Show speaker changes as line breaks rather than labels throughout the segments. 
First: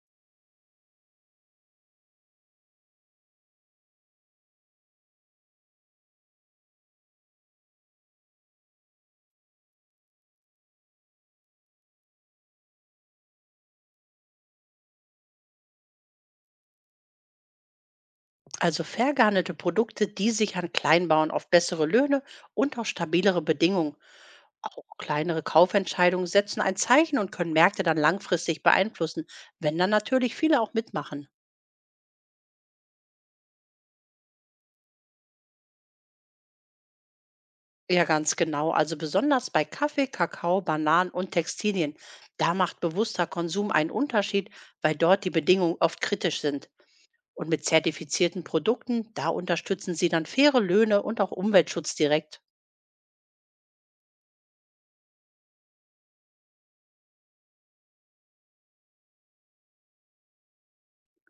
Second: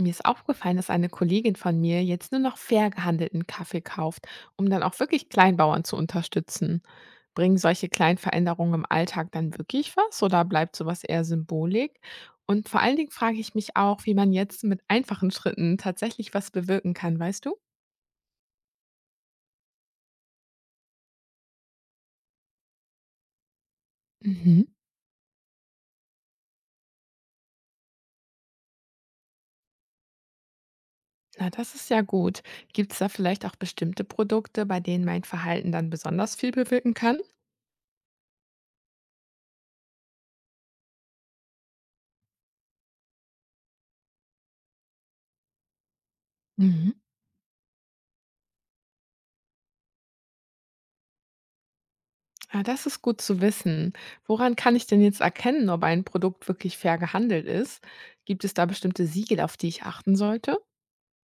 Mir ist aufgefallen, dass eine Kollegin von mir jetzt nur noch fair gehandelten Kaffee kauft, um dann auch wirklich Kleinbauern zu unterstützen. Bringen solche kleinen Veränderungen im Alltag dann wirklich was oder bleibt sowas eher Symbolik? Und vor allen Dingen frage ich mich auch, wie man jetzt mit einfachen Schritten tatsächlich was bewirken kann, weißt du?
Also fair gehandelte Produkte, die sich an Kleinbauern auf bessere Löhne und auch stabilere Bedingungen.
Mhm.
Auch kleinere Kaufentscheidungen setzen ein Zeichen und können Märkte dann langfristig beeinflussen, wenn dann natürlich viele auch mitmachen.
Na, das ist ja gut. Gibt es da vielleicht auch bestimmte Produkte, bei denen mein Verhalten dann besonders viel bewirken kann?
Ja, ganz genau. Also besonders bei Kaffee, Kakao, Bananen und Textilien. Da macht bewusster Konsum einen Unterschied, weil dort die Bedingungen oft kritisch sind.
Mhm.
Und mit zertifizierten Produkten, da unterstützen sie dann faire Löhne und auch Umweltschutz direkt.
Ja, das ist gut zu wissen. Woran kann ich denn jetzt erkennen, ob ein Produkt wirklich fair gehandelt ist? Gibt es da bestimmte Siegel, auf die ich achten sollte?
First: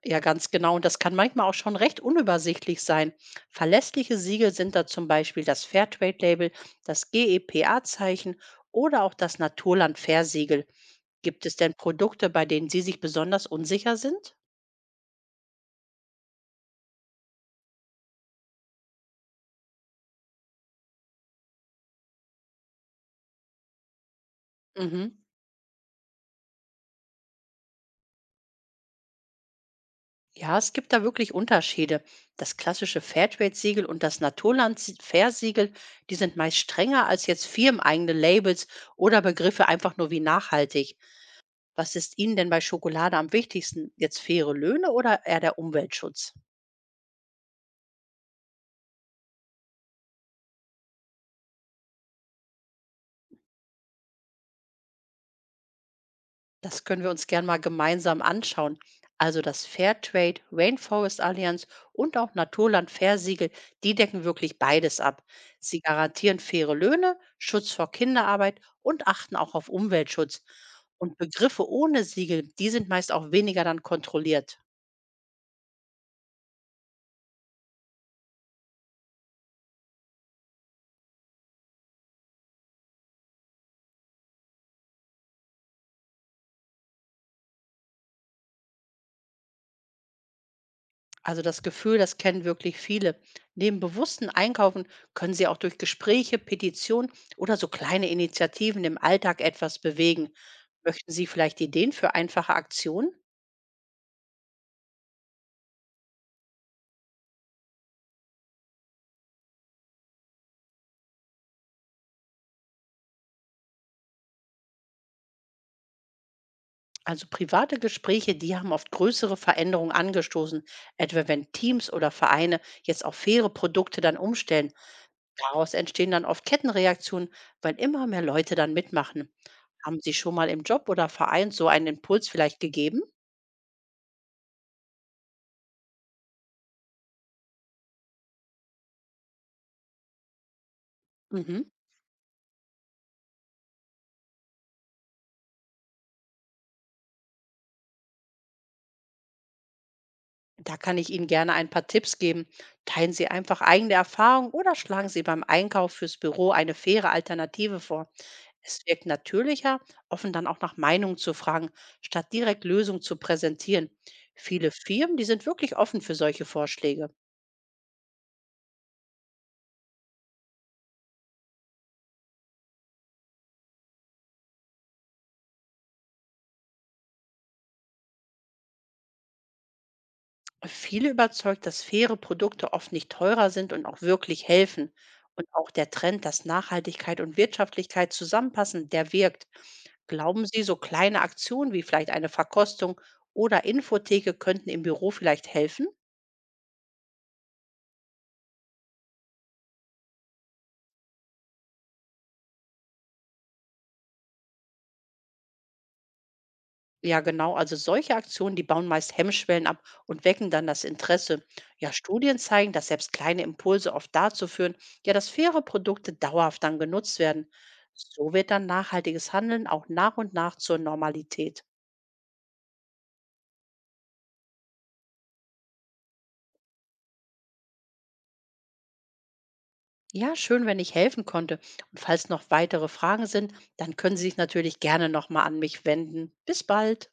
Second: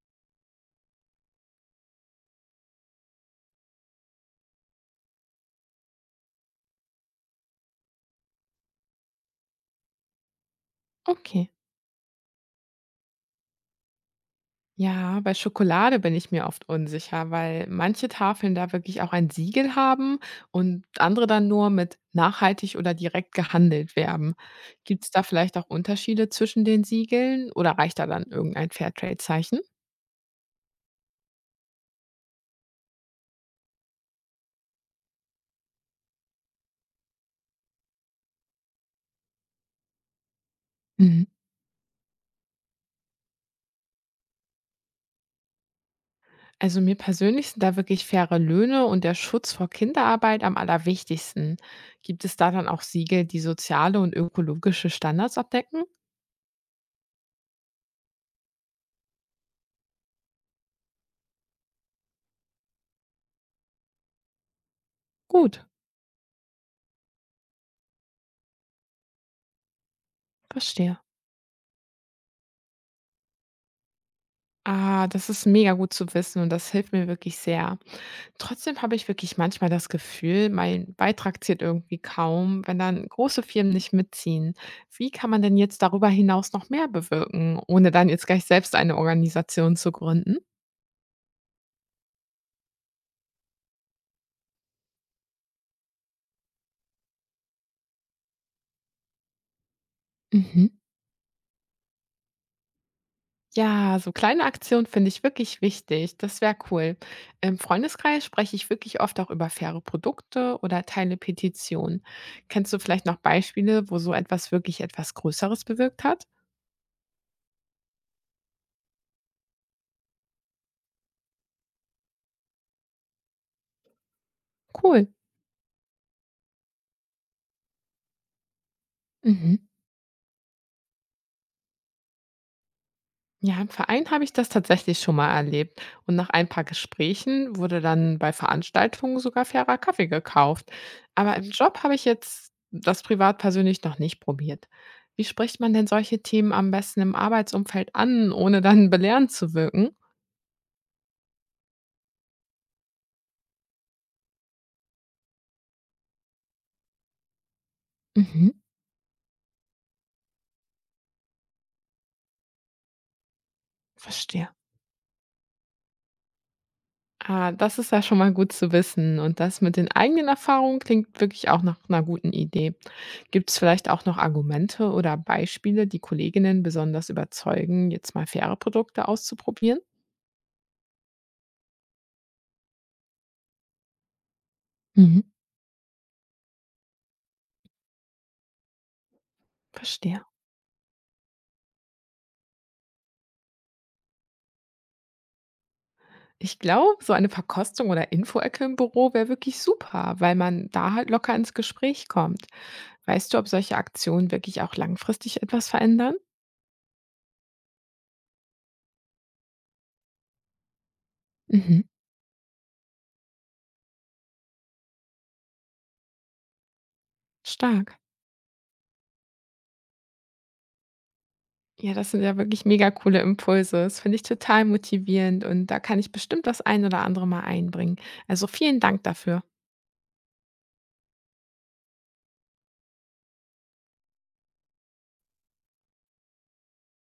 Ja, ganz genau. Und das kann manchmal auch schon recht unübersichtlich sein. Verlässliche Siegel sind da zum Beispiel das Fairtrade-Label, das a zeichen oder auch das Naturland-Fair-Siegel. Gibt
Okay.
es denn Produkte, bei denen Sie sich besonders unsicher sind?
Ja, bei Schokolade bin ich mir oft unsicher, weil manche Tafeln da wirklich auch ein Siegel haben und andere dann nur mit nachhaltig oder direkt gehandelt werben. Gibt es
Mhm.
da vielleicht auch Unterschiede zwischen den Siegeln oder reicht da dann irgendein Fairtrade-Zeichen?
Ja, es gibt da wirklich Unterschiede. Das klassische Fairtrade-Siegel und das Naturland-Fair-Siegel, die sind meist strenger als jetzt firmeneigene Labels oder Begriffe einfach nur wie nachhaltig.
Mhm.
Was ist Ihnen denn bei Schokolade am wichtigsten? Jetzt faire Löhne oder eher der Umweltschutz?
Also mir persönlich sind da wirklich faire Löhne und der Schutz vor Kinderarbeit am allerwichtigsten. Gibt es da dann auch Siegel, die soziale und ökologische Standards abdecken?
Das können wir uns gern mal gemeinsam anschauen. Also das Fairtrade, Rainforest Alliance und auch Naturland Fairsiegel, die decken wirklich beides ab.
Gut,
Sie garantieren faire Löhne, Schutz vor Kinderarbeit und achten auch auf Umweltschutz.
verstehe.
Und Begriffe ohne Siegel, die sind meist auch weniger dann kontrolliert.
Ah, das ist mega gut zu wissen und das hilft mir wirklich sehr. Trotzdem habe ich wirklich manchmal das Gefühl, mein Beitrag zählt irgendwie kaum, wenn dann große Firmen nicht mitziehen. Wie kann man denn jetzt darüber hinaus noch mehr bewirken, ohne dann jetzt gleich selbst eine Organisation zu gründen?
Also das Gefühl, das kennen wirklich viele. Neben bewussten Einkaufen können Sie auch durch Gespräche, Petitionen oder so kleine Initiativen im Alltag etwas bewegen.
Mhm.
Möchten Sie vielleicht Ideen für einfache Aktionen?
Ja, so kleine Aktionen finde ich wirklich wichtig. Das wäre cool. Im Freundeskreis spreche ich wirklich oft auch über faire Produkte oder teile Petitionen. Kennst du vielleicht noch Beispiele, wo so etwas wirklich etwas Größeres bewirkt hat?
Also private Gespräche, die haben oft größere Veränderungen angestoßen, etwa wenn Teams oder Vereine jetzt auf faire Produkte dann umstellen.
Cool.
Daraus entstehen dann oft Kettenreaktionen, weil immer mehr Leute dann mitmachen.
Mhm.
Haben Sie schon mal im Job oder Verein so einen Impuls vielleicht gegeben?
Ja, im Verein habe ich das tatsächlich schon mal erlebt. Und nach ein paar Gesprächen wurde dann bei Veranstaltungen sogar fairer Kaffee gekauft. Aber im
Mhm.
Job habe ich jetzt das privat persönlich noch nicht probiert. Wie spricht man denn solche Themen am besten im Arbeitsumfeld an, ohne dann belehrend zu wirken?
Da kann ich Ihnen gerne ein paar Tipps geben. Teilen Sie einfach eigene Erfahrungen oder schlagen Sie beim Einkauf fürs Büro eine faire Alternative vor.
Mhm,
Es wirkt natürlicher, offen dann auch nach Meinung zu fragen, statt direkt Lösungen zu präsentieren.
verstehe.
Viele Firmen, die sind wirklich offen für solche Vorschläge.
Ah, das ist ja schon mal gut zu wissen. Und das mit den eigenen Erfahrungen klingt wirklich auch nach einer guten Idee. Gibt es vielleicht auch noch Argumente oder Beispiele, die Kolleginnen besonders überzeugen, jetzt mal faire Produkte auszuprobieren?
Viele überzeugt, dass faire Produkte oft nicht teurer sind und auch wirklich helfen.
Mhm.
Und auch der Trend, dass Nachhaltigkeit und Wirtschaftlichkeit zusammenpassen, der wirkt.
Verstehe.
Glauben Sie, so kleine Aktionen wie vielleicht eine Verkostung oder Infotheke könnten im Büro vielleicht helfen?
Ich glaube, so eine Verkostung oder Infoecke im Büro wäre wirklich super, weil man da halt locker ins Gespräch kommt. Weißt du, ob solche Aktionen wirklich auch langfristig etwas verändern?
Ja, genau. Also solche Aktionen, die bauen meist Hemmschwellen ab und wecken dann das Interesse.
Mhm.
Ja, Studien zeigen, dass selbst kleine Impulse oft dazu führen, ja, dass faire Produkte dauerhaft dann genutzt werden.
Stark.
So wird dann nachhaltiges Handeln auch nach und nach zur Normalität.
Ja, das sind ja wirklich mega coole Impulse. Das finde ich total motivierend und da kann ich bestimmt das ein oder andere mal einbringen. Also vielen Dank dafür.
Ja, schön, wenn ich helfen konnte. Und falls noch weitere Fragen sind, dann können Sie sich natürlich gerne nochmal an mich wenden. Bis bald.